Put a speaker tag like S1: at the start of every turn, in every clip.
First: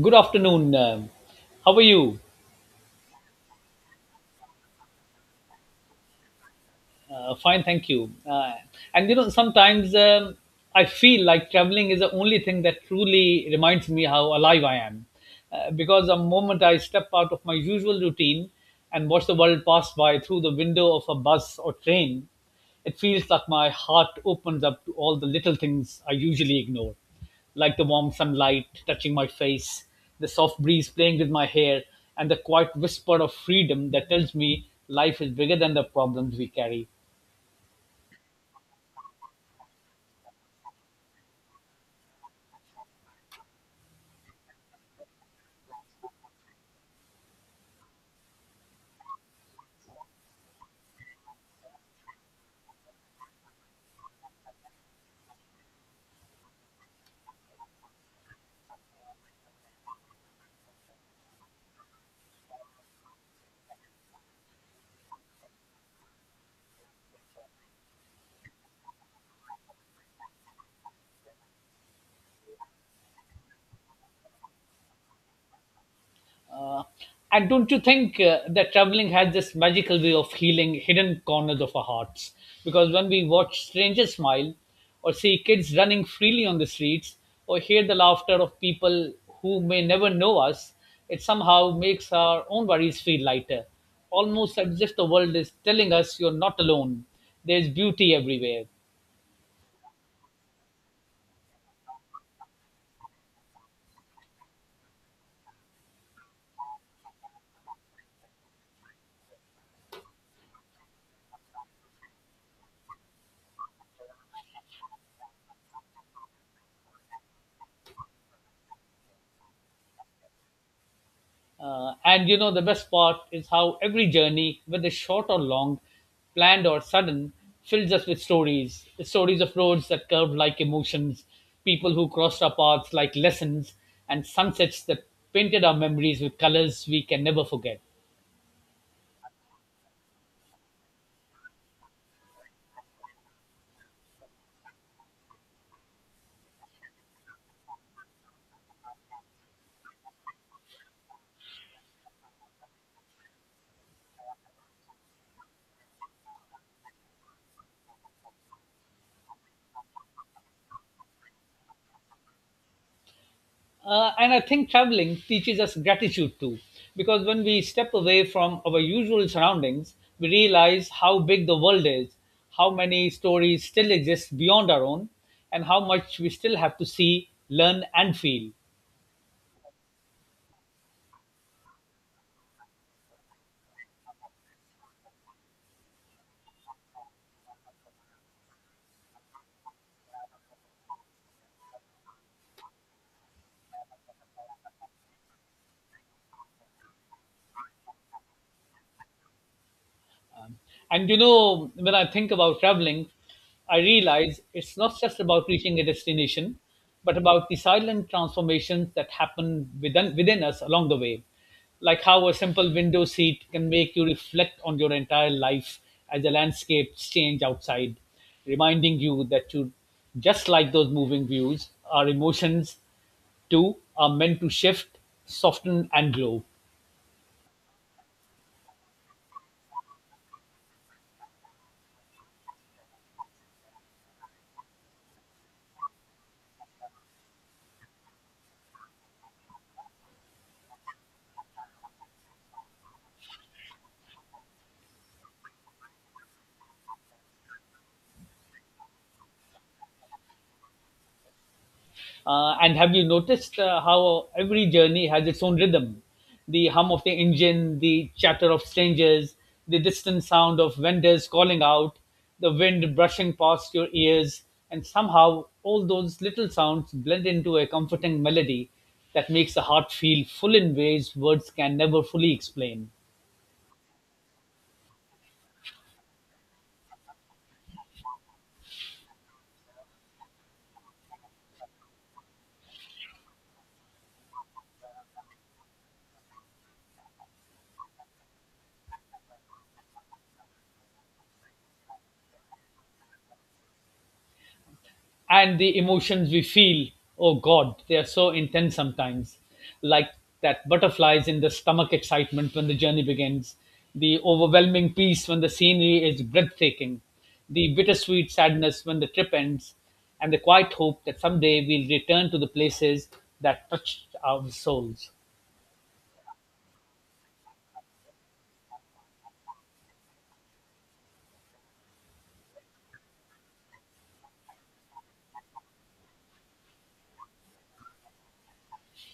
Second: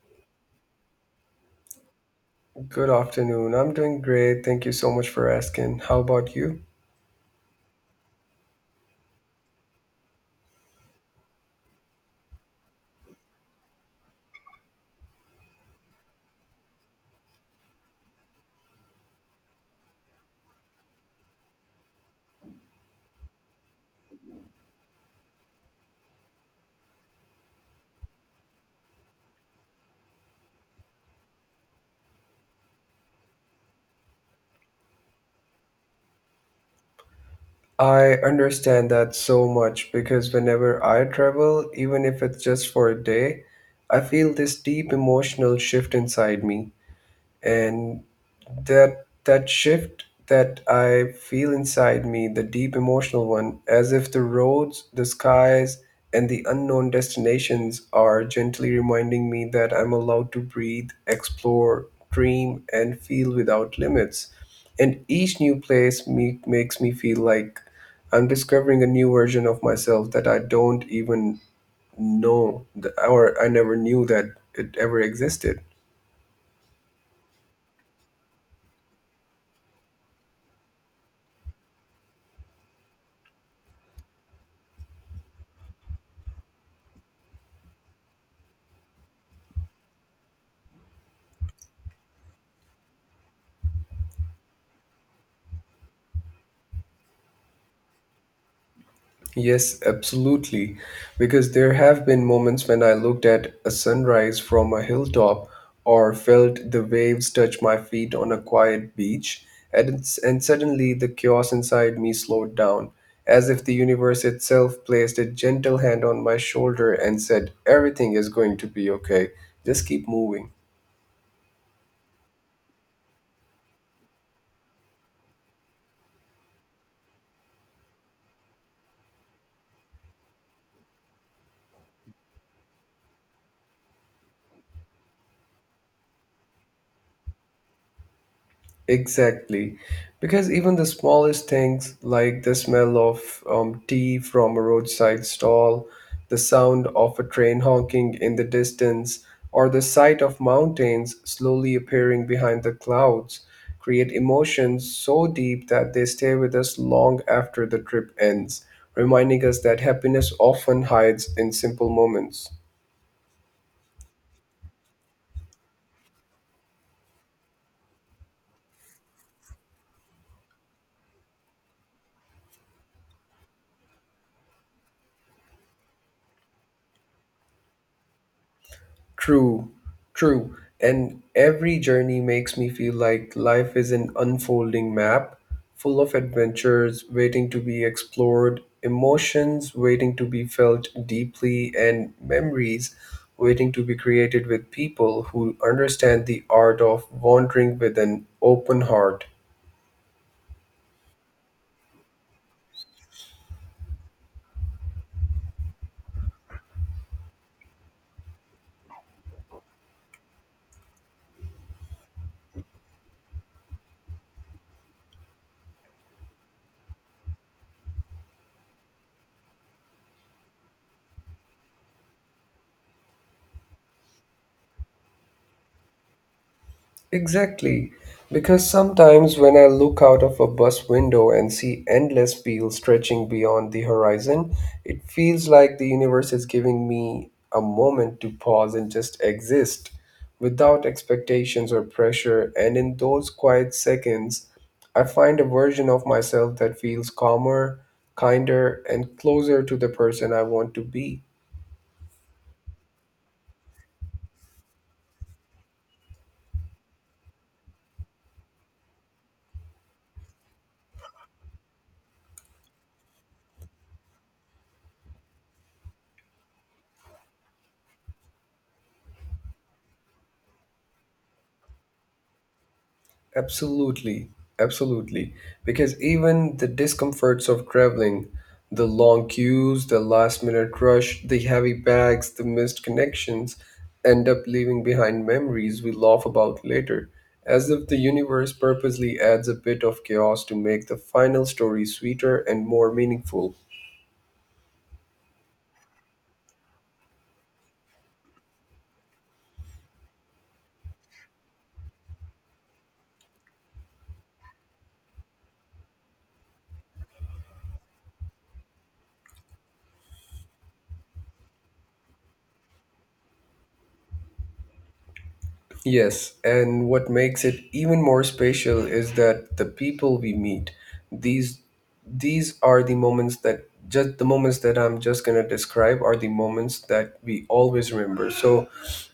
S1: Good afternoon. How are you?
S2: Good afternoon. I'm doing great. Thank you so much for asking. How about you?
S1: Fine, thank you. Sometimes I feel like traveling is the only thing that truly reminds me how alive I am. Because the moment I step out of my usual routine and watch the world pass by through the window of a bus or train, it feels like my heart opens up to all the little things I usually ignore, like the warm sunlight touching my face, the soft breeze playing with my hair, and the quiet whisper of freedom that tells me life is bigger than the problems we carry.
S2: I understand that so much because whenever I travel, even if it's just for a day, I feel this deep emotional shift inside me. And that shift that I feel inside me, the deep emotional one, as if the roads, the skies, and the unknown destinations are gently reminding me that I'm allowed to breathe, explore, dream, and feel without limits. And each new place makes me feel like I'm discovering a new version of myself that I don't even know, or I never knew that it ever existed.
S1: And don't you think that traveling has this magical way of healing hidden corners of our hearts? Because when we watch strangers smile, or see kids running freely on the streets, or hear the laughter of people who may never know us, it somehow makes our own worries feel lighter. Almost as if the world is telling us you're not alone. There's beauty everywhere.
S2: Yes, absolutely. Because there have been moments when I looked at a sunrise from a hilltop or felt the waves touch my feet on a quiet beach, and, and suddenly the chaos inside me slowed down, as if the universe itself placed a gentle hand on my shoulder and said, everything is going to be okay, just keep moving.
S1: And the best part is how every journey, whether short or long, planned or sudden, fills us with stories of roads that curved like emotions, people who crossed our paths like lessons, and sunsets that painted our memories with colors we can never forget.
S2: Exactly. Because even the smallest things, like the smell of tea from a roadside stall, the sound of a train honking in the distance, or the sight of mountains slowly appearing behind the clouds, create emotions so deep that they stay with us long after the trip ends, reminding us that happiness often hides in simple moments.
S1: And I think traveling teaches us gratitude too, because when we step away from our usual surroundings, we realize how big the world is, how many stories still exist beyond our own, and how much we still have to see, learn, and feel.
S2: True, true. And every journey makes me feel like life is an unfolding map full of adventures waiting to be explored, emotions waiting to be felt deeply, and memories waiting to be created with people who understand the art of wandering with an open heart.
S1: And you know, when I think about traveling, I realize it's not just about reaching a destination, but about the silent transformations that happen within us along the way. Like how a simple window seat can make you reflect on your entire life as the landscapes change outside, reminding you that you, just like those moving views, our emotions too are meant to shift, soften, and grow.
S2: Exactly. Because sometimes when I look out of a bus window and see endless fields stretching beyond the horizon, it feels like the universe is giving me a moment to pause and just exist without expectations or pressure. And in those quiet seconds, I find a version of myself that feels calmer, kinder, and closer to the person I want to be.
S1: And have you noticed how every journey has its own rhythm? The hum of the engine, the chatter of strangers, the distant sound of vendors calling out, the wind brushing past your ears, and somehow all those little sounds blend into a comforting melody that makes the heart feel full in ways words can never fully explain.
S2: Absolutely, absolutely. Because even the discomforts of traveling, the long queues, the last minute rush, the heavy bags, the missed connections end up leaving behind memories we laugh about later, as if the universe purposely adds a bit of chaos to make the final story sweeter and more meaningful.
S1: And the emotions we feel, oh god, they are so intense sometimes, like that butterflies in the stomach excitement when the journey begins, the overwhelming peace when the scenery is breathtaking, the bittersweet sadness when the trip ends, and the quiet hope that someday we'll return to the places that touched our souls.
S2: Yes, and what makes it even more special is that the people we meet, these these are the moments that I'm just gonna describe are the moments that we always remember. So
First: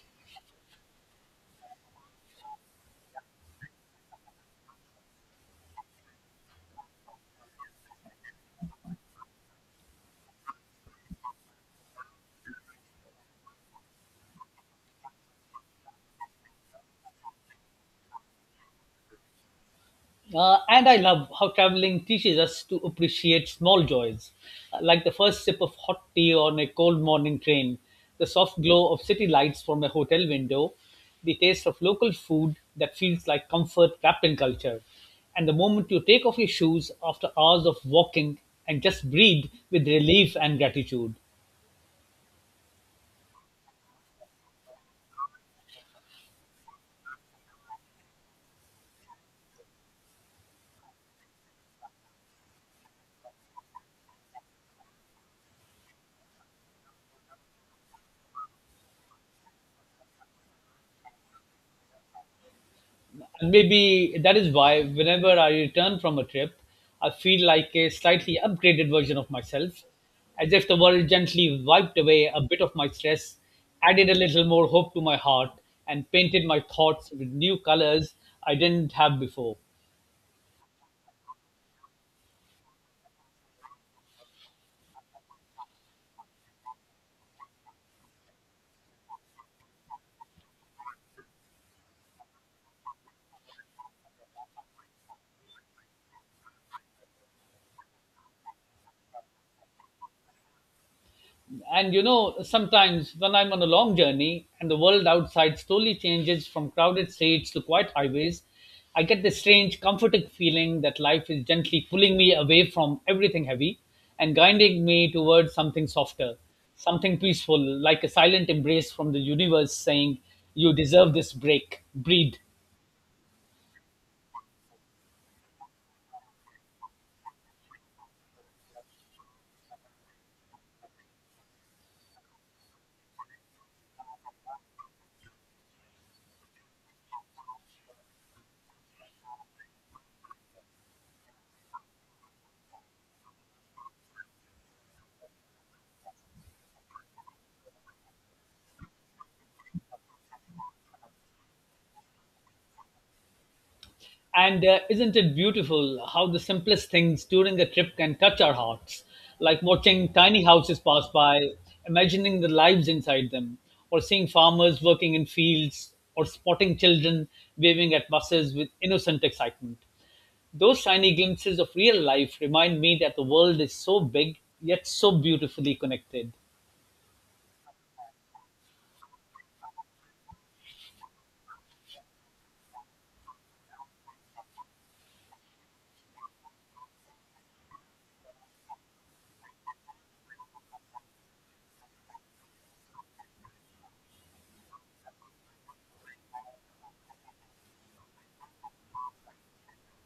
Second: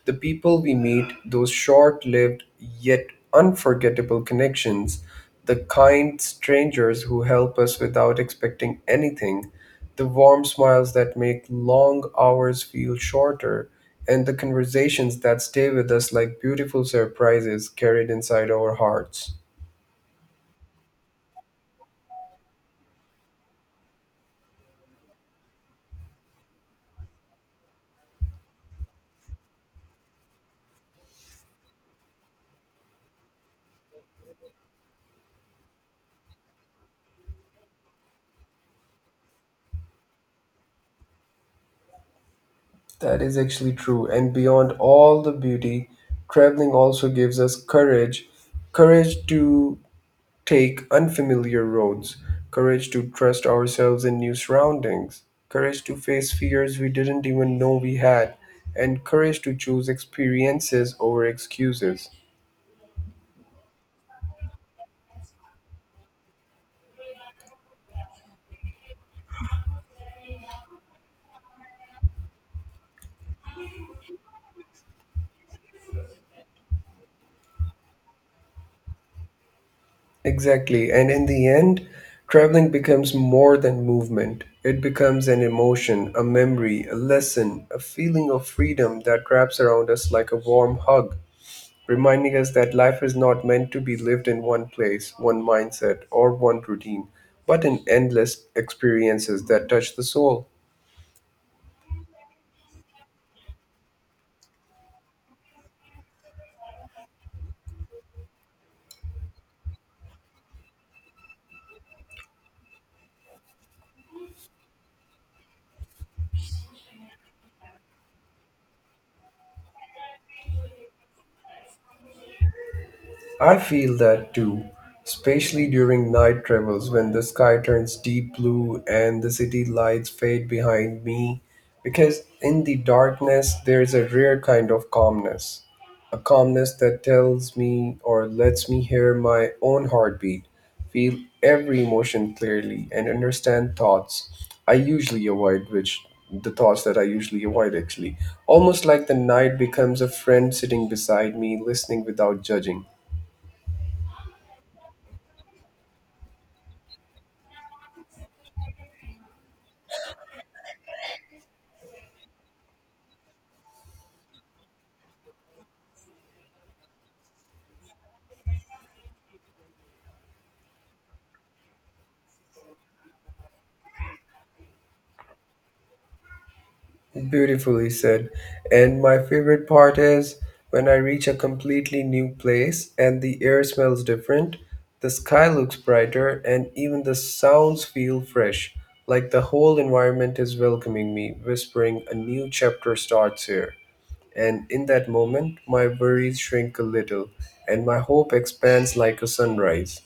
S2: the people we meet, those short-lived yet unforgettable connections, the kind strangers who help us without expecting anything, the warm smiles that make long hours feel shorter, and the conversations that stay with us like beautiful surprises carried inside our hearts.
S1: And I love how traveling teaches us to appreciate small joys, like the first sip of hot tea on a cold morning train, the soft glow of city lights from a hotel window, the taste of local food that feels like comfort wrapped in culture, and the moment you take off your shoes after hours of walking and just breathe with relief and gratitude.
S2: That is actually true. And beyond all the beauty, traveling also gives us courage, courage to take unfamiliar roads, courage to trust ourselves in new surroundings, courage to face fears we didn't even know we had, and courage to choose experiences over excuses.
S1: And maybe that is why whenever I return from a trip, I feel like a slightly upgraded version of myself, as if the world gently wiped away a bit of my stress, added a little more hope to my heart, and painted my thoughts with new colors I didn't have before.
S2: Exactly. And in the end, traveling becomes more than movement. It becomes an emotion, a memory, a lesson, a feeling of freedom that wraps around us like a warm hug, reminding us that life is not meant to be lived in one place, one mindset, or one routine, but in endless experiences that touch the soul.
S1: And you know, sometimes when I'm on a long journey and the world outside slowly changes from crowded streets to quiet highways, I get this strange comforting feeling that life is gently pulling me away from everything heavy and guiding me towards something softer, something peaceful, like a silent embrace from the universe saying you deserve this break, breathe.
S2: I feel that too, especially during night travels when the sky turns deep blue and the city lights fade behind me, because in the darkness there is a rare kind of calmness. A calmness that tells me or lets me hear my own heartbeat, feel every emotion clearly, and understand thoughts I usually avoid, which the thoughts that I usually avoid actually. Almost like the night becomes a friend sitting beside me, listening without judging.
S1: And isn't it beautiful how the simplest things during a trip can touch our hearts? Like watching tiny houses pass by, imagining the lives inside them, or seeing farmers working in fields, or spotting children waving at buses with innocent excitement. Those tiny glimpses of real life remind me that the world is so big, yet so beautifully connected.
S2: Beautifully said. And my favorite part is when I reach a completely new place and the air smells different, the sky looks brighter, and even the sounds feel fresh, like the whole environment is welcoming me, whispering, a new chapter starts here. And in that moment, my worries shrink a little, and my hope expands like a sunrise.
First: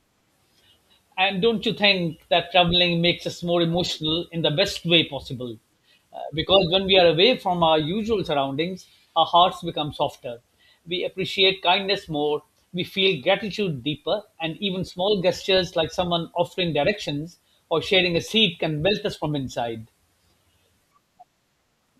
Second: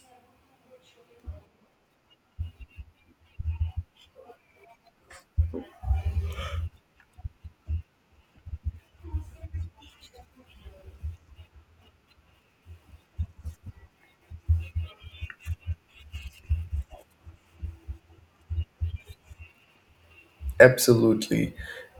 S1: And don't you think that traveling makes us more emotional in the best way possible? Because when we are away from our usual surroundings, our hearts become softer. We appreciate kindness more, we feel gratitude deeper, and even small gestures like someone offering directions or sharing a seat can melt us from inside.
S2: Absolutely.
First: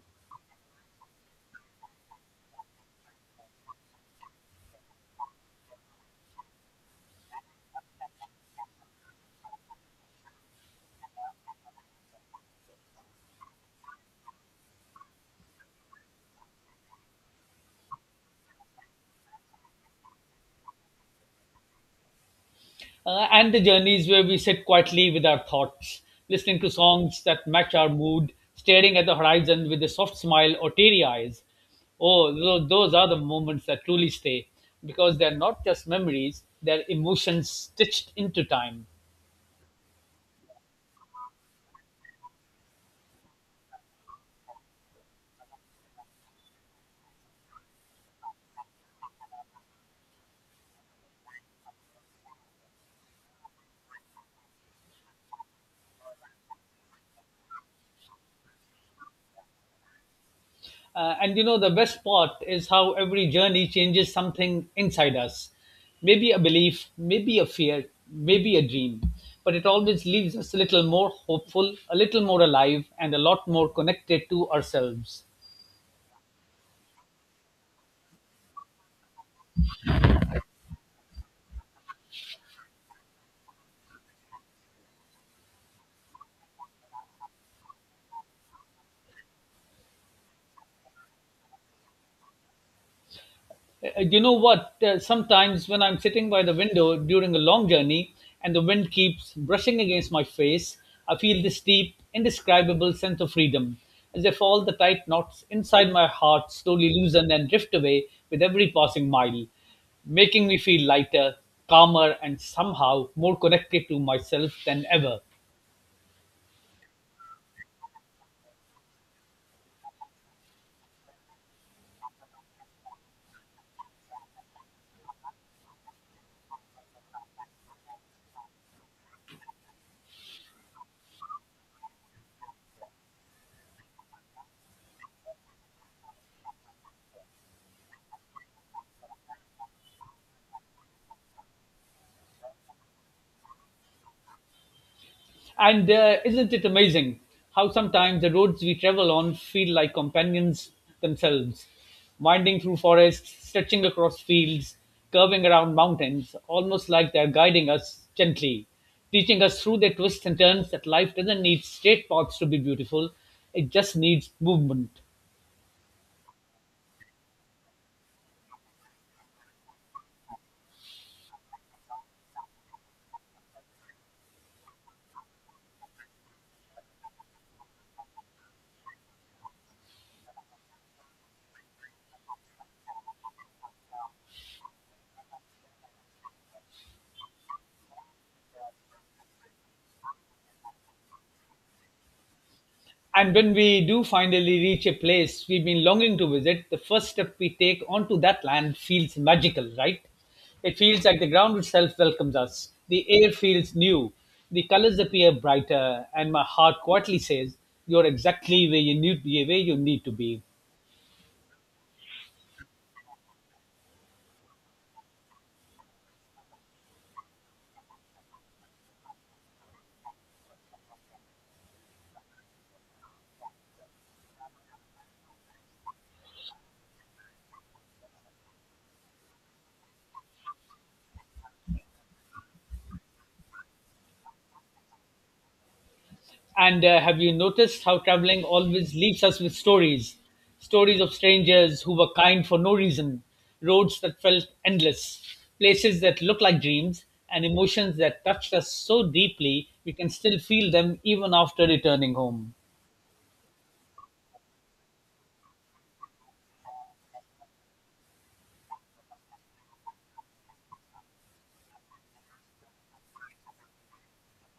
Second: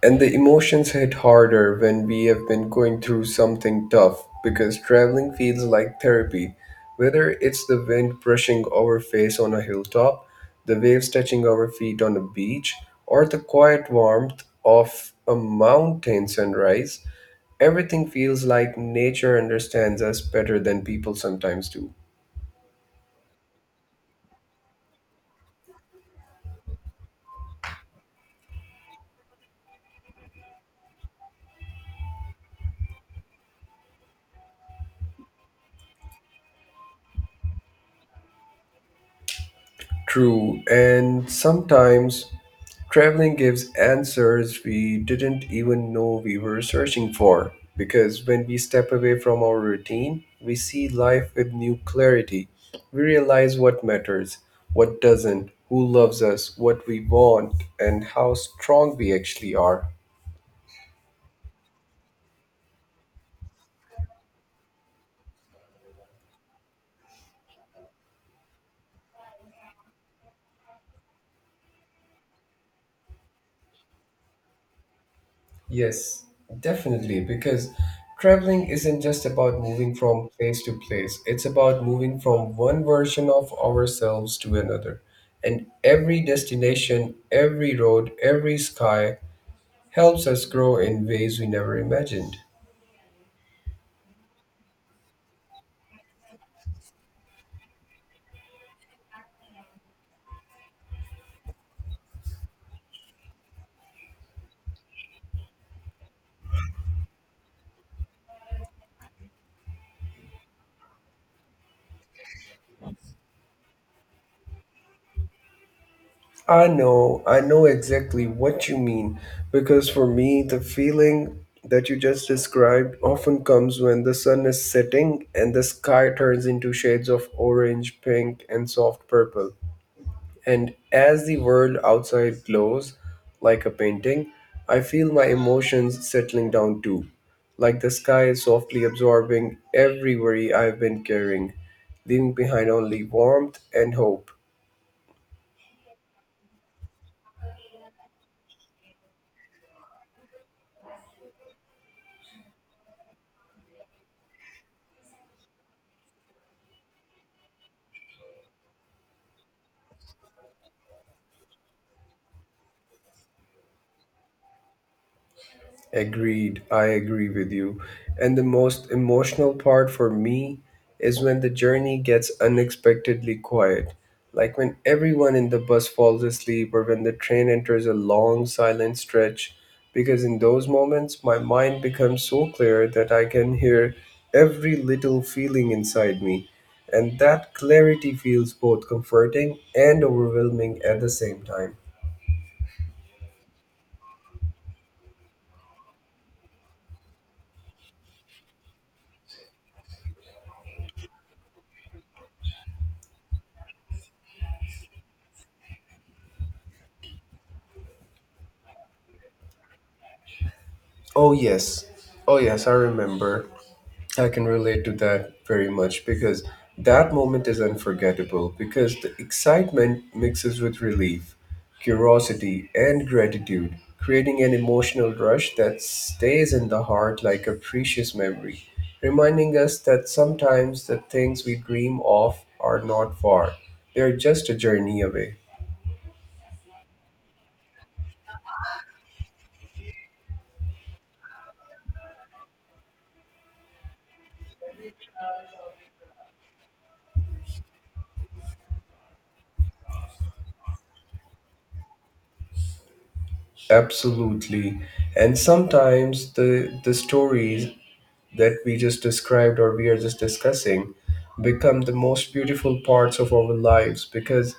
S2: And the emotions hit harder when we have been going through something tough because traveling feels like therapy. Whether it's the wind brushing our face on a hilltop, the waves touching our feet on a beach, or the quiet warmth of a mountain sunrise, everything feels like nature understands us better than people sometimes do.
S1: And the journeys where we sit quietly with our thoughts, listening to songs that match our mood, staring at the horizon with a soft smile or teary eyes. Oh, those are the moments that truly stay because they're not just memories, they're emotions stitched into time.
S2: True, and sometimes traveling gives answers we didn't even know we were searching for. Because when we step away from our routine, we see life with new clarity. We realize what matters, what doesn't, who loves us, what we want, and how strong we actually are.
S1: And the best part is how every journey changes something inside us. Maybe a belief, maybe a fear, maybe a dream. But it always leaves us a little more hopeful, a little more alive, and a lot more connected to ourselves.
S2: Yes, definitely, because traveling isn't just about moving from place to place, it's about moving from one version of ourselves to another. And every destination, every road, every sky helps us grow in ways we never imagined.
S1: You know what? Sometimes when I'm sitting by the window during a long journey and the wind keeps brushing against my face, I feel this deep, indescribable sense of freedom, as if all the tight knots inside my heart slowly loosen and drift away with every passing mile, making me feel lighter, calmer, and somehow more connected to myself than ever.
S2: I know exactly what you mean, because for me, the feeling that you just described often comes when the sun is setting and the sky turns into shades of orange, pink, and soft purple. And as the world outside glows like a painting, I feel my emotions settling down too, like the sky is softly absorbing every worry I've been carrying, leaving behind only warmth and hope.
S1: And isn't it amazing how sometimes the roads we travel on feel like companions themselves, winding through forests, stretching across fields, curving around mountains, almost like they're guiding us gently, teaching us through their twists and turns that life doesn't need straight paths to be beautiful, it just needs movement.
S2: Agreed. I agree with you. And the most emotional part for me is when the journey gets unexpectedly quiet. Like when everyone in the bus falls asleep or when the train enters a long silent stretch. Because in those moments, my mind becomes so clear that I can hear every little feeling inside me. And that clarity feels both comforting and overwhelming at the same time.
S1: And when we do finally reach a place we've been longing to visit, the first step we take onto that land feels magical, right? It feels like the ground itself welcomes us. The air feels new. The colors appear brighter, and my heart quietly says, "You're exactly where you need to be."
S2: Oh, yes. Oh, yes, I remember. I can relate to that very much because that moment is unforgettable because the excitement mixes with relief, curiosity, and gratitude, creating an emotional rush that stays in the heart like a precious memory, reminding us that sometimes the things we dream of are not far, they're just a journey away.
S1: And have you noticed how traveling always leaves us with stories? Stories of strangers who were kind for no reason, roads that felt endless, places that look like dreams, and emotions that touched us so deeply we can still feel them even after returning home.
S2: Absolutely. And sometimes the stories that we just described or we are just discussing become the most beautiful parts of our lives because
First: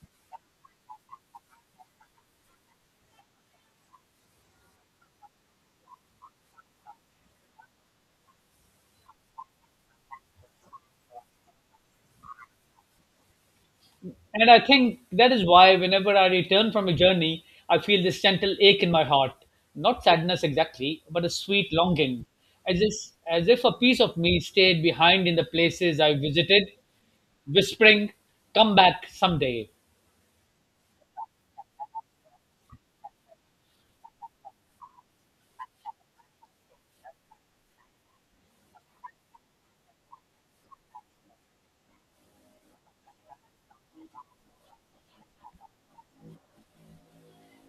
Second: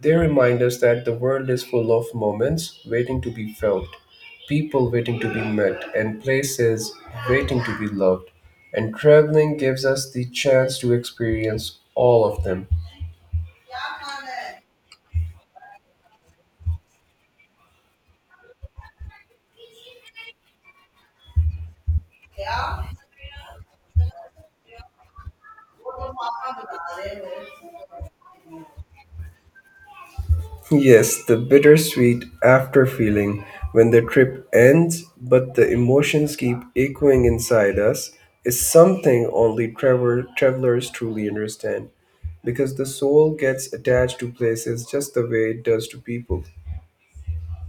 S2: they remind us that the world is full of moments waiting to be felt, people waiting to be met, and places waiting to be loved. And traveling gives us the chance to experience all of them.
S1: And I think that is why whenever I return from a journey, I feel this gentle ache in my heart. Not sadness exactly, but a sweet longing. As if, as if a piece of me stayed behind in the places I visited whispering, "Come back someday."
S2: Yes, the bittersweet after feeling when the trip ends, but the emotions keep echoing inside us, is something only travelers truly understand, because the soul gets attached to places just the way it does to people.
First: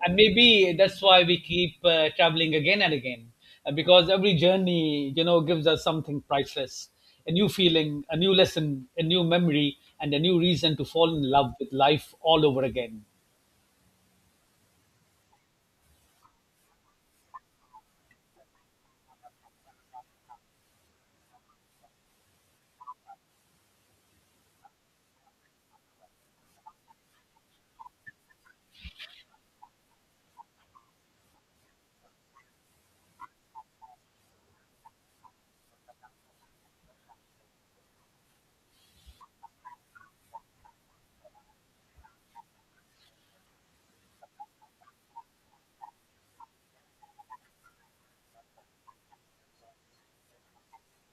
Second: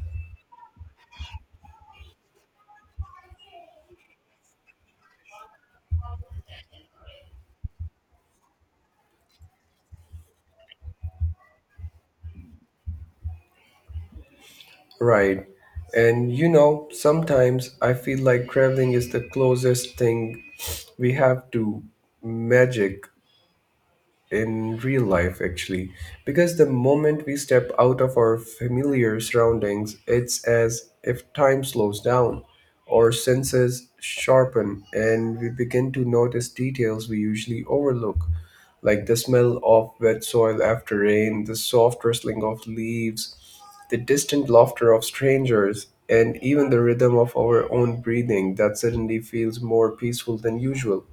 S1: And maybe that's why we keep traveling again and again, because every journey, you know, gives us something priceless, a new feeling, a new lesson, a new memory, and a new reason to fall in love with life all over again.
S2: Right. And you know, sometimes I feel like traveling is the closest thing we have to magic in real life actually, because the moment we step out of our familiar surroundings, it's as if time slows down, our senses sharpen, and we begin to notice details we usually overlook, like the smell of wet soil after rain, the soft rustling of leaves, the distant laughter of strangers, and even the rhythm of our own breathing that suddenly feels more peaceful than usual.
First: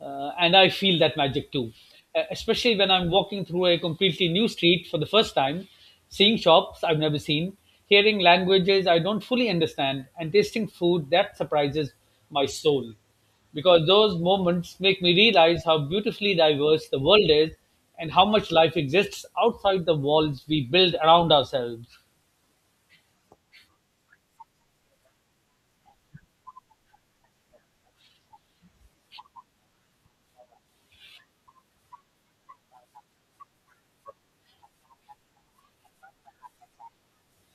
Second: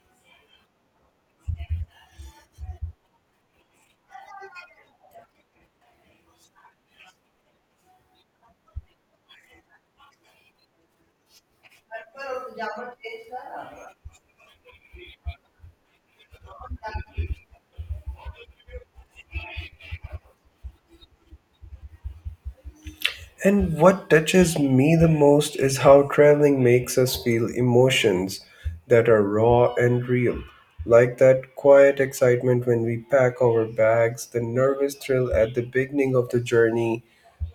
S1: And I feel that magic too, especially when I'm walking through a completely new street for the first time, seeing shops I've never seen, hearing languages I don't fully understand, and tasting food that surprises my soul. Because those moments make me realize how beautifully diverse the world is and how much life exists outside the walls we build around ourselves.
S2: And what touches me the most is how traveling makes us feel emotions that are raw and real, like that quiet excitement when we pack our bags, the nervous thrill at the beginning of the journey,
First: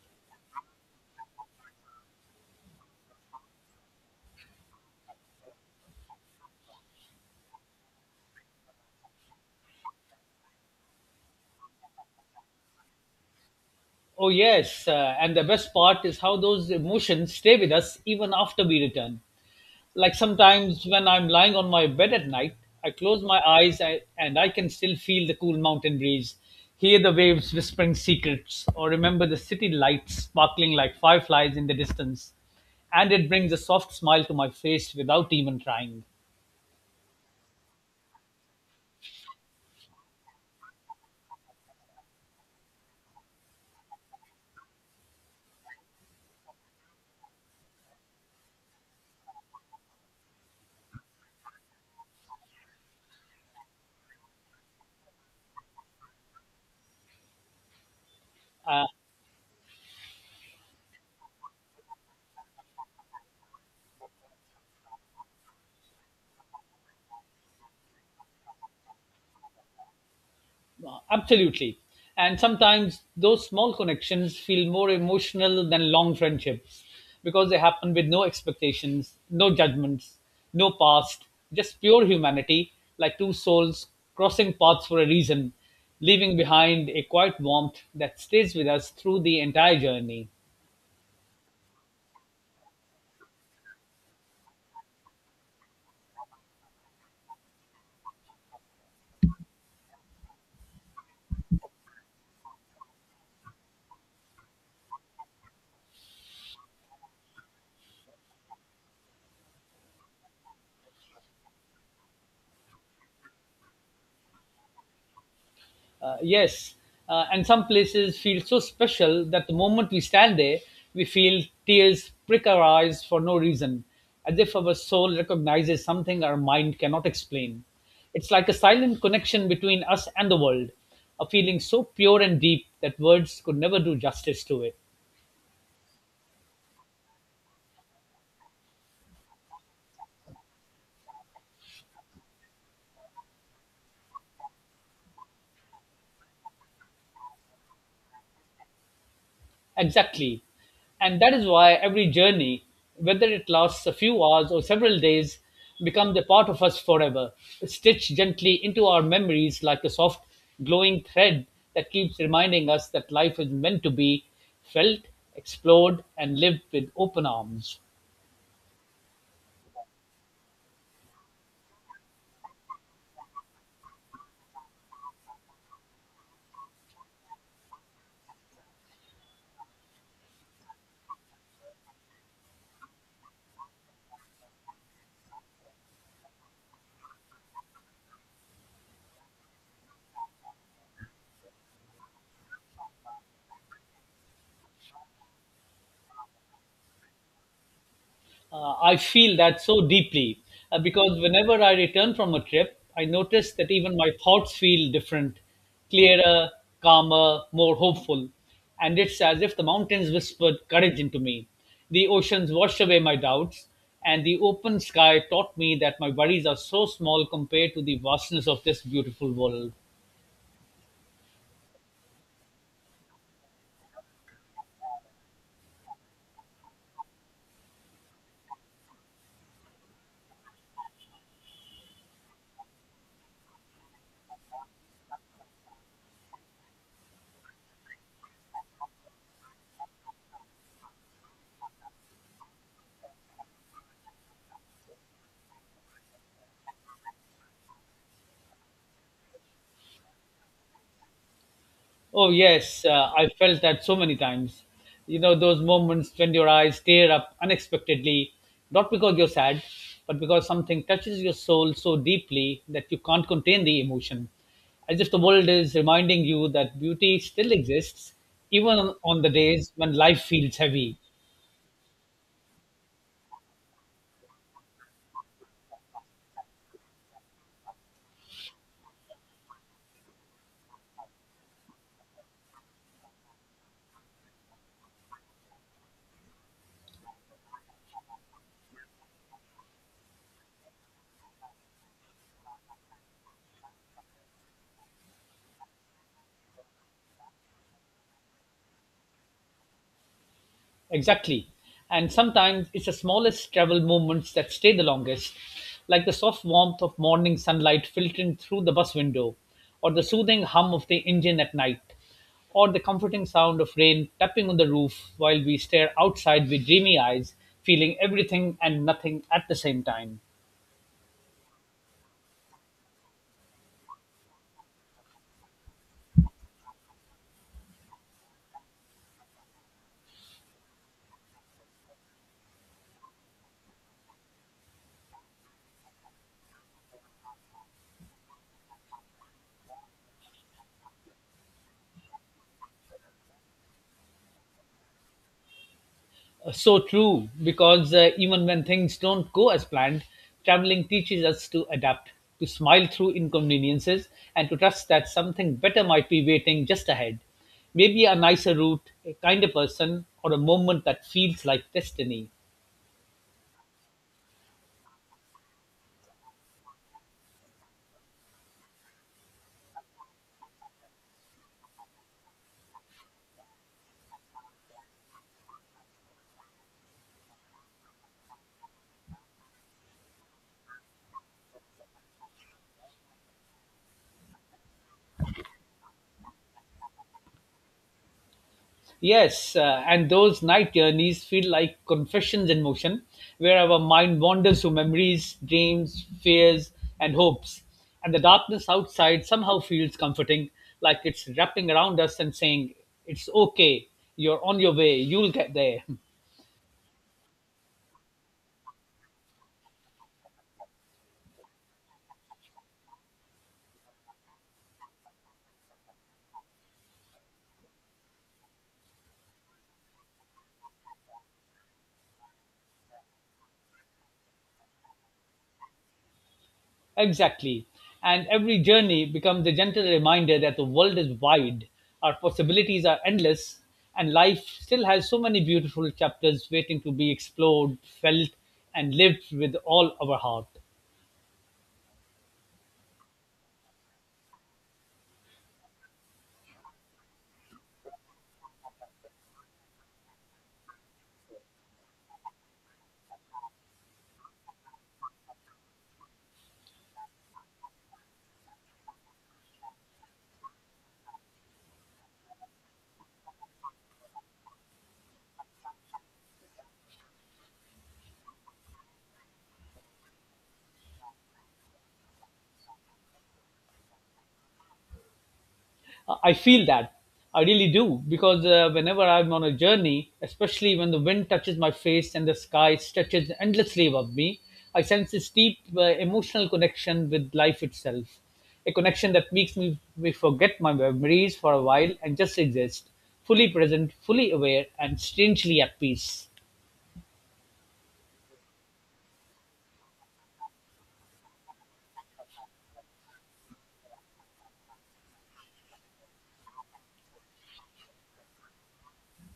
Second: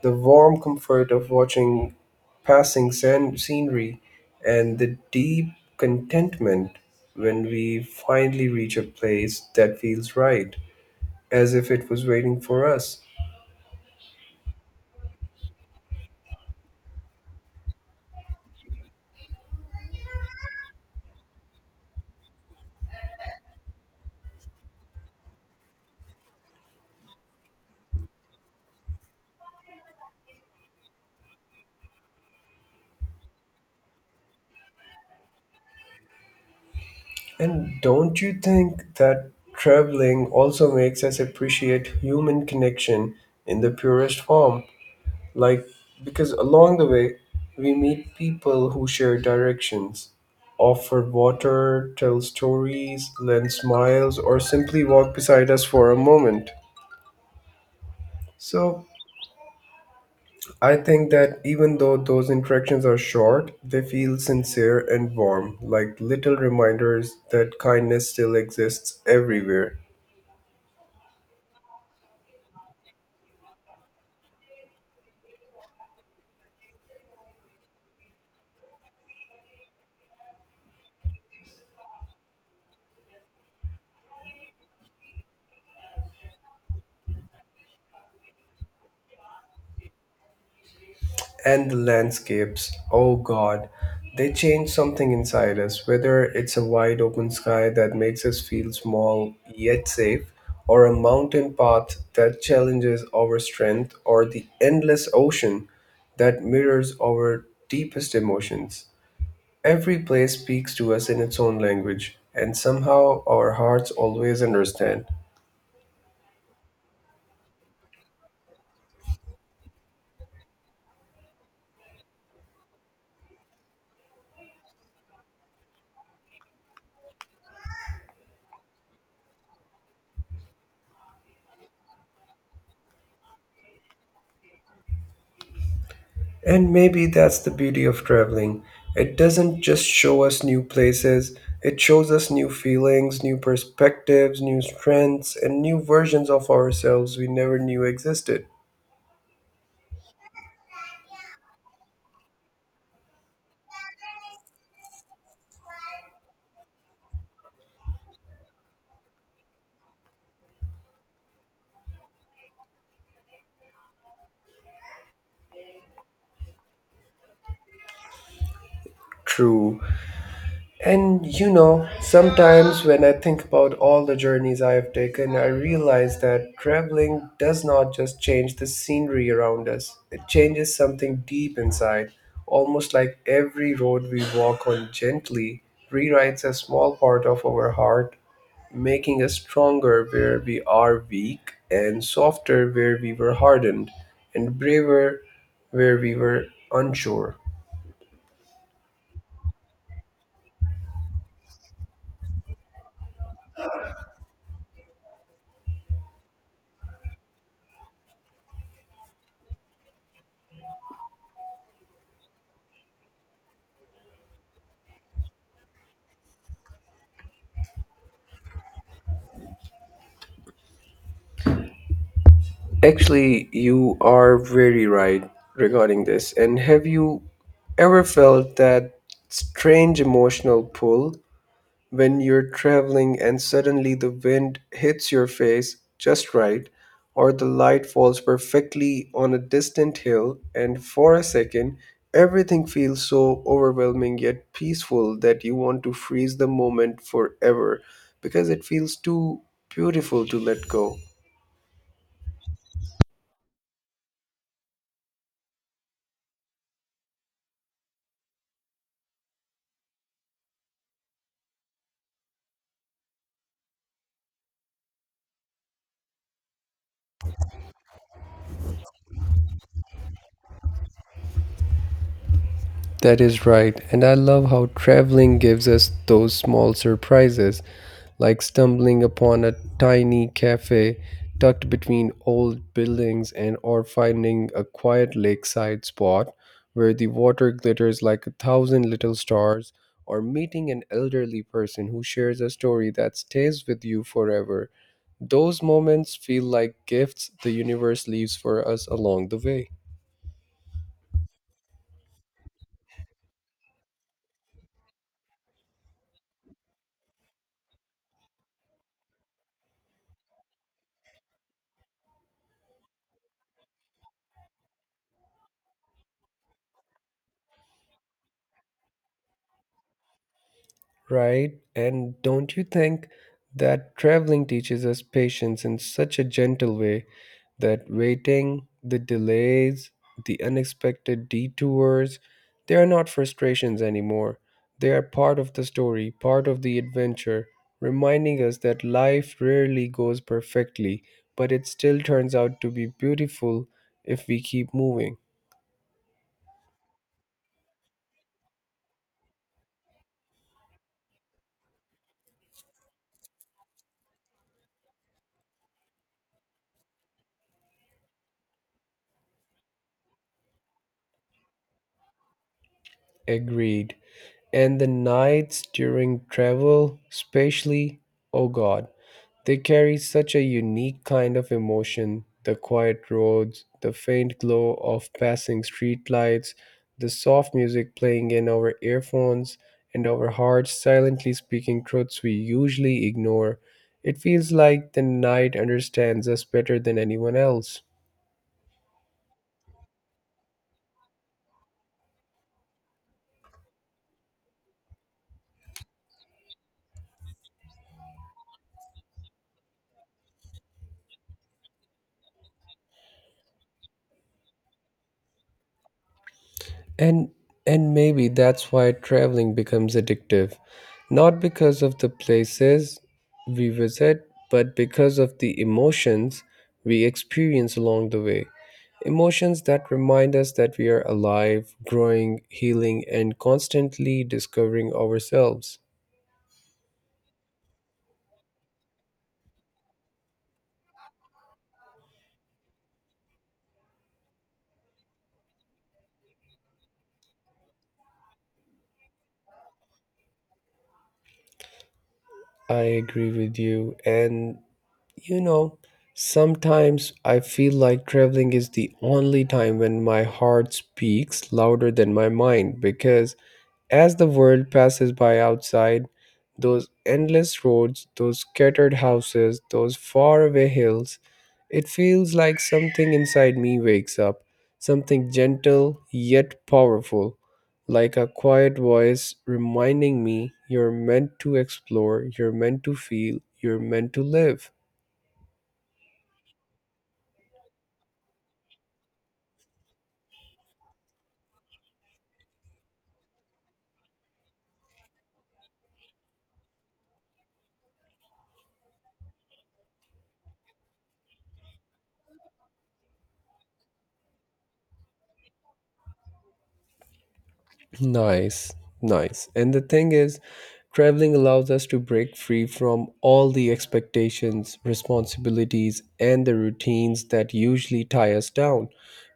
S2: the warm comfort of watching passing scenery, and the deep contentment when we finally reach a place that feels right, as if it was waiting for us.
S1: Oh, yes, and the best part is how those emotions stay with us even after we return. Like sometimes when I'm lying on my bed at night, I close my eyes and I can still feel the cool mountain breeze, hear the waves whispering secrets, or remember the city lights sparkling like fireflies in the distance. And it brings a soft smile to my face without even trying.
S2: And don't you think that traveling also makes us appreciate human connection in the purest form? Like, because along the way, we meet people who share directions, offer water, tell stories, lend smiles, or simply walk beside us for a moment. So, I think that even though those interactions are short, they feel sincere and warm, like little reminders that kindness still exists everywhere.
S1: Absolutely. And sometimes those small connections feel more emotional than long friendships because they happen with no expectations, no judgments, no past, just pure humanity, like two souls crossing paths for a reason, leaving behind a quiet warmth that stays with us through the entire journey.
S2: And the landscapes. Oh God, they change something inside us, whether it's a wide open sky that makes us feel small yet safe, or a mountain path that challenges our strength, or the endless ocean that mirrors our deepest emotions. Every place speaks to us in its own language, and somehow our hearts always understand.
S1: Yes, and some places feel so special that the moment we stand there, we feel tears prick our eyes for no reason, as if our soul recognizes something our mind cannot explain. It's like a silent connection between us and the world, a feeling so pure and deep that words could never do justice to it.
S2: And maybe that's the beauty of traveling. It doesn't just show us new places, it shows us new feelings, new perspectives, new strengths, and new versions of ourselves we never knew existed.
S1: Exactly. And that is why every journey, whether it lasts a few hours or several days, becomes a part of us forever, stitched gently into our memories like a soft, glowing thread that keeps reminding us that life is meant to be felt, explored, and lived with open arms.
S2: True. And you know, sometimes when I think about all the journeys I have taken, I realize that traveling does not just change the scenery around us, it changes something deep inside, almost like every road we walk on gently rewrites a small part of our heart, making us stronger where we are weak, and softer where we were hardened, and braver where we were unsure.
S1: I feel that so deeply because whenever I return from a trip, I notice that even my thoughts feel different, clearer, calmer, more hopeful. And it's as if the mountains whispered courage into me. The oceans washed away my doubts, and the open sky taught me that my worries are so small compared to the vastness of this beautiful world.
S2: Actually, you are very right regarding this. And have you ever felt that strange emotional pull when you're traveling and suddenly the wind hits your face just right, or the light falls perfectly on a distant hill, and for a second, everything feels so overwhelming yet peaceful that you want to freeze the moment forever because it feels too beautiful to let go?
S1: Oh, yes, I felt that so many times. You know, those moments when your eyes tear up unexpectedly, not because you're sad, but because something touches your soul so deeply that you can't contain the emotion. As if the world is reminding you that beauty still exists, even on the days when life feels heavy.
S2: That is right, and I love how traveling gives us those small surprises, like stumbling upon a tiny cafe tucked between old buildings and or finding a quiet lakeside spot where the water glitters like a thousand little stars or meeting an elderly person who shares a story that stays with you forever. Those moments feel like gifts the universe leaves for us along the way.
S1: Exactly. And sometimes it's the smallest travel moments that stay the longest, like the soft warmth of morning sunlight filtering through the bus window, or the soothing hum of the engine at night, or the comforting sound of rain tapping on the roof while we stare outside with dreamy eyes, feeling everything and nothing at the same time.
S2: Right? And don't you think that traveling teaches us patience in such a gentle way that waiting, the delays, the unexpected detours, they are not frustrations anymore. They are part of the story, part of the adventure, reminding us that life rarely goes perfectly, but it still turns out to be beautiful if we keep moving.
S1: So true, because even when things don't go as planned, traveling teaches us to adapt, to smile through inconveniences, and to trust that something better might be waiting just ahead. Maybe a nicer route, a kinder person, or a moment that feels like destiny.
S2: Agreed. And the nights during travel, especially, oh God, they carry such a unique kind of emotion. The quiet roads, the faint glow of passing streetlights, the soft music playing in our earphones, and our hearts silently speaking truths we usually ignore. It feels like the night understands us better than anyone else.
S1: Yes, and those night journeys feel like confessions in motion, where our mind wanders through memories, dreams, fears, and hopes. And the darkness outside somehow feels comforting, like it's wrapping around us and saying, it's okay, you're on your way, you'll get there.
S2: And and maybe that's why traveling becomes addictive, not because of the places we visit, but because of the emotions we experience along the way. Emotions that remind us that we are alive, growing, healing, and constantly discovering ourselves.
S1: Exactly. And every journey becomes a gentle reminder that the world is wide, our possibilities are endless, and life still has so many beautiful chapters waiting to be explored, felt, and lived with all our heart.
S2: I agree with you. And you know, sometimes I feel like traveling is the only time when my heart speaks louder than my mind because as the world passes by outside, those endless roads, those scattered houses, those faraway hills, it feels like something inside me wakes up, something gentle yet powerful, like a quiet voice reminding me you're meant to explore, you're meant to feel, you're meant to live.
S1: I feel that. I really do because whenever I'm on a journey, especially when the wind touches my face and the sky stretches endlessly above me, I sense this deep emotional connection with life itself. A connection that makes me forget my memories for a while and just exist, fully present, fully aware, and strangely at peace.
S2: Nice, nice. And the thing is, traveling allows us to break free from all the expectations, responsibilities, and the routines that usually tie us down.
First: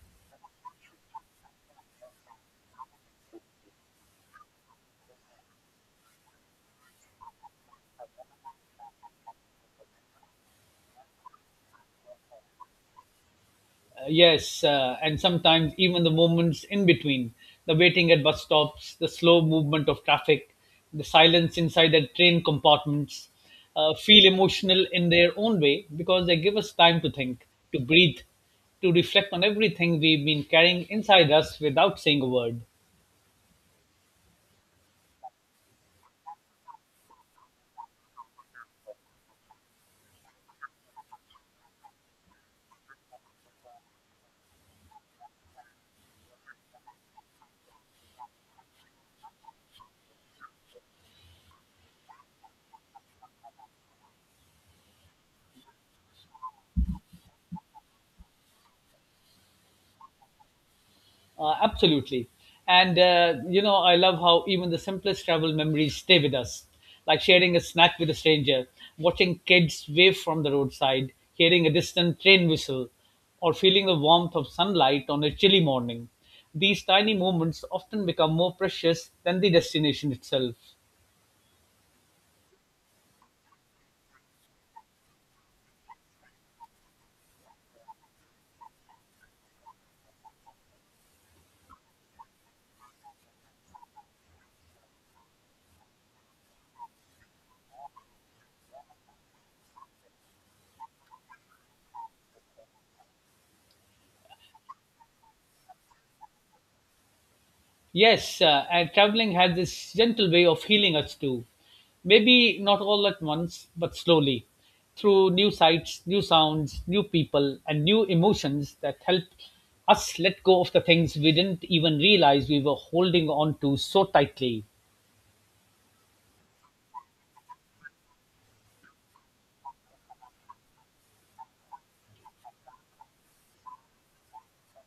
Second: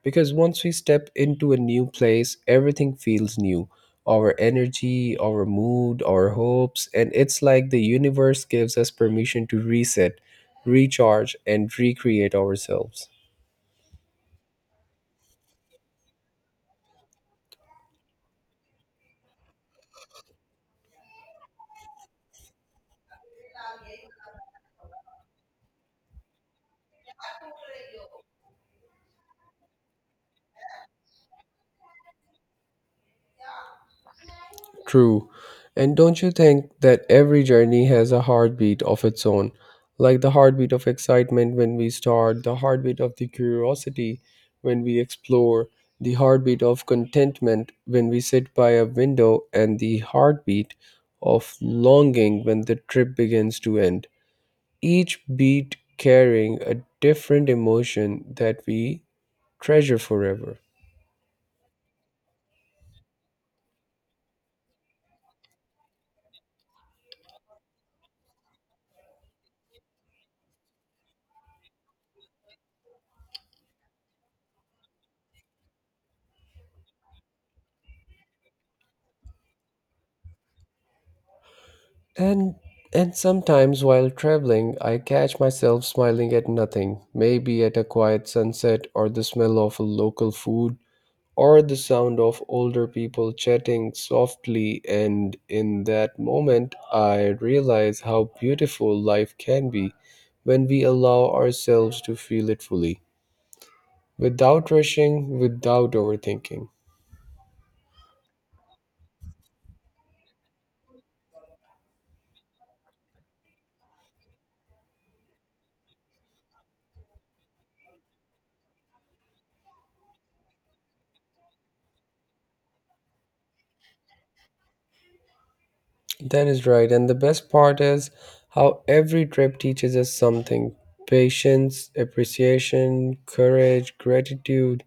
S2: Because once we step into a new place, everything feels new, our energy, our mood, our hopes, and it's like the universe gives us permission to reset, recharge, and recreate ourselves.
S1: Yes, and sometimes even the moments in between, the waiting at bus stops, the slow movement of traffic, the silence inside the train compartments, feel emotional in their own way because they give us time to think, to breathe, to reflect on everything we've been carrying inside us without saying a word.
S2: True. And don't you think that every journey has a heartbeat of its own? Like the heartbeat of excitement when we start, the heartbeat of the curiosity when we explore, the heartbeat of contentment when we sit by a window, and the heartbeat of longing when the trip begins to end. Each beat carrying a different emotion that we treasure forever.
S1: Absolutely. And, you know, I love how even the simplest travel memories stay with us, like sharing a snack with a stranger, watching kids wave from the roadside, hearing a distant train whistle, or feeling the warmth of sunlight on a chilly morning. These tiny moments often become more precious than the destination itself.
S2: And and sometimes while traveling, I catch myself smiling at nothing, maybe at a quiet sunset or the smell of local food or the sound of older people chatting softly, and in that moment I realize how beautiful life can be when we allow ourselves to feel it fully without rushing, without overthinking.
S1: Yes, and traveling has this gentle way of healing us too. Maybe not all at once, but slowly, through new sights, new sounds, new people, and new emotions that help us let go of the things we didn't even realize we were holding on to so tightly.
S2: That is right. And the best part is how every trip teaches us something, patience, appreciation, courage, gratitude,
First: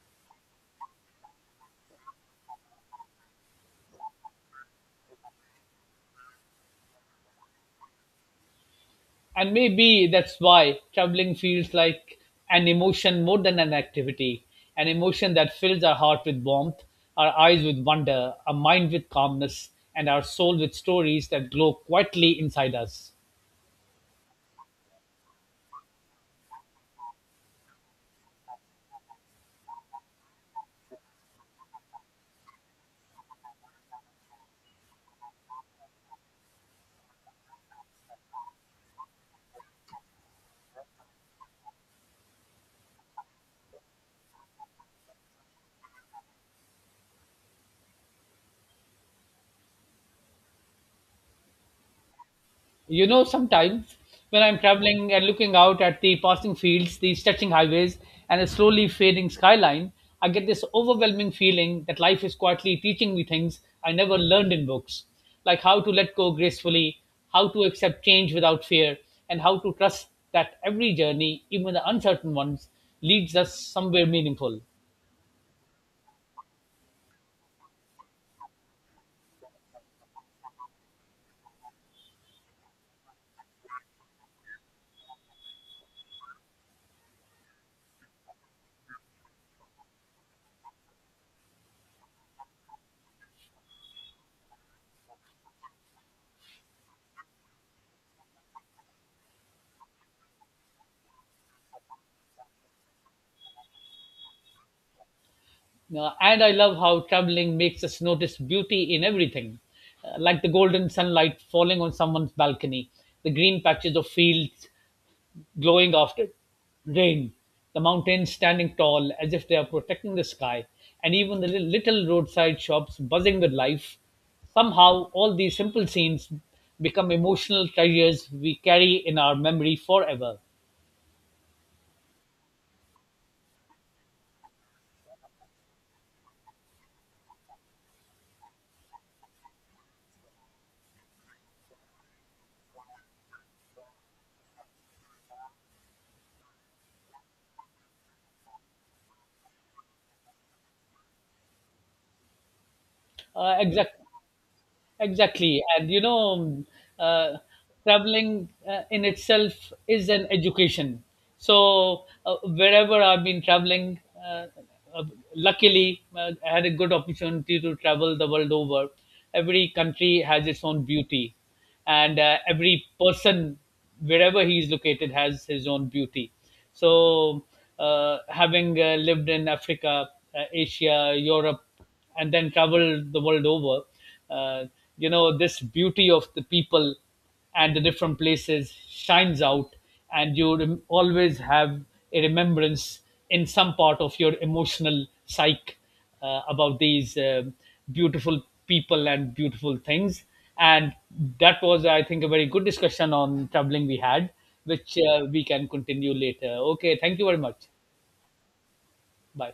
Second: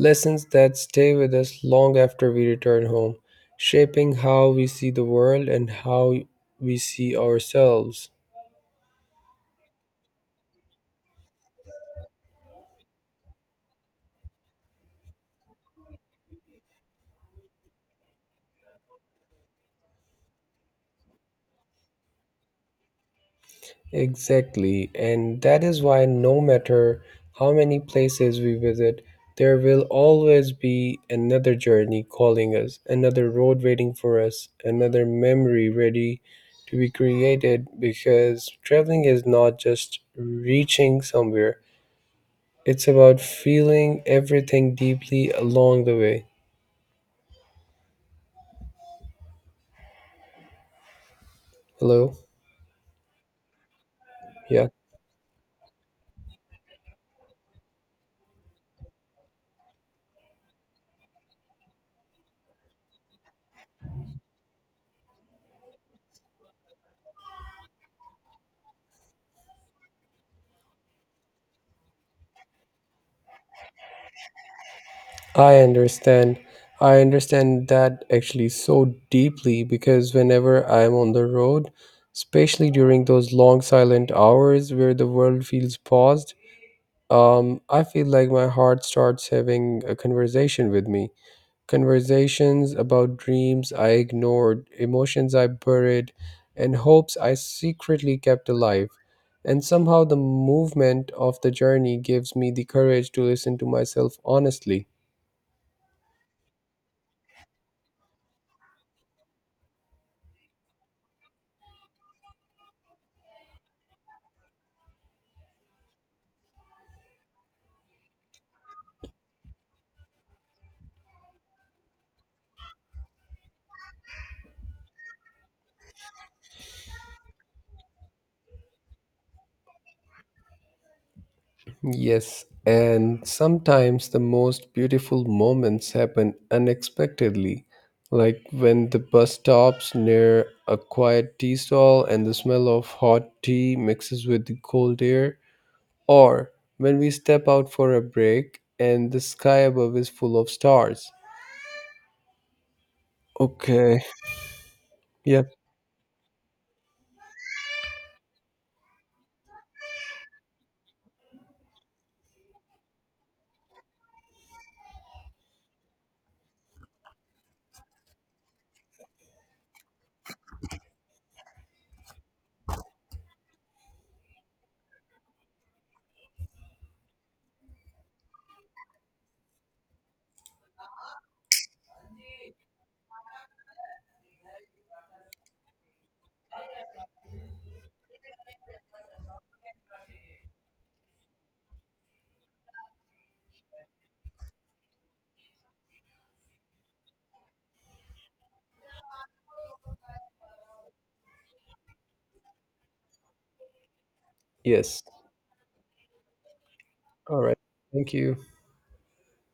S2: lessons that stay with us long after we return home, shaping how we see the world and how we see ourselves.
S1: And maybe that's why traveling feels like an emotion more than an activity, an emotion that fills our heart with warmth, our eyes with wonder, our mind with calmness, and our soul with stories that glow quietly inside us.
S2: Exactly, and that is why no matter how many places we visit, there will always be another journey calling us, another road waiting for us, another memory ready to be created because traveling is not just reaching somewhere, it's about feeling everything deeply along the way. Hello?
S1: You know, sometimes when I'm
S2: Yeah.
S1: traveling and looking out at the passing fields, the stretching highways, and the slowly fading skyline, I get this overwhelming feeling that life is quietly teaching me things I never learned in books, like how to let go gracefully, how to accept change without fear, and how to trust that every journey, even the uncertain ones, leads us somewhere meaningful.
S2: I understand. I understand that actually so deeply because whenever I'm on the road, especially during those long silent hours where the world feels paused, I feel like my heart starts having a conversation with me. Conversations about dreams I ignored, emotions I buried, and hopes I secretly kept alive. And somehow the movement of the journey gives me the courage to listen to myself honestly.
S1: And I love how traveling makes us notice beauty in everything, like the golden sunlight falling on someone's balcony, the green patches of fields glowing after rain, the mountains standing tall as if they are protecting the sky, and even the little roadside shops buzzing with life. Somehow, all these simple scenes become emotional treasures we carry in our memory forever.
S2: Yes, and sometimes the most beautiful moments happen unexpectedly, like when the bus stops near a quiet tea stall and the smell of hot tea mixes with the cold air, or when we step out for a break and the sky above is full of stars.
S1: Uh, exact,
S2: Okay. Yep.
S1: Exactly, and you know, uh, traveling in itself is an education. So wherever I've been traveling, uh, uh, luckily I had a good opportunity to travel the world over. Every country has its own beauty, and every person, wherever he is located, has his own beauty. So, having lived in Africa, Asia, Europe, and then traveled the world over. Uh, you know, this beauty of the people and the different places shines out, and you always have a remembrance in some part of your emotional psyche about these beautiful people and beautiful things. And that was, I think, a very good discussion on traveling we had, which
S2: Yes.
S1: we can continue later. Okay, thank you very
S2: All
S1: much.
S2: right. Thank you.
S1: Bye.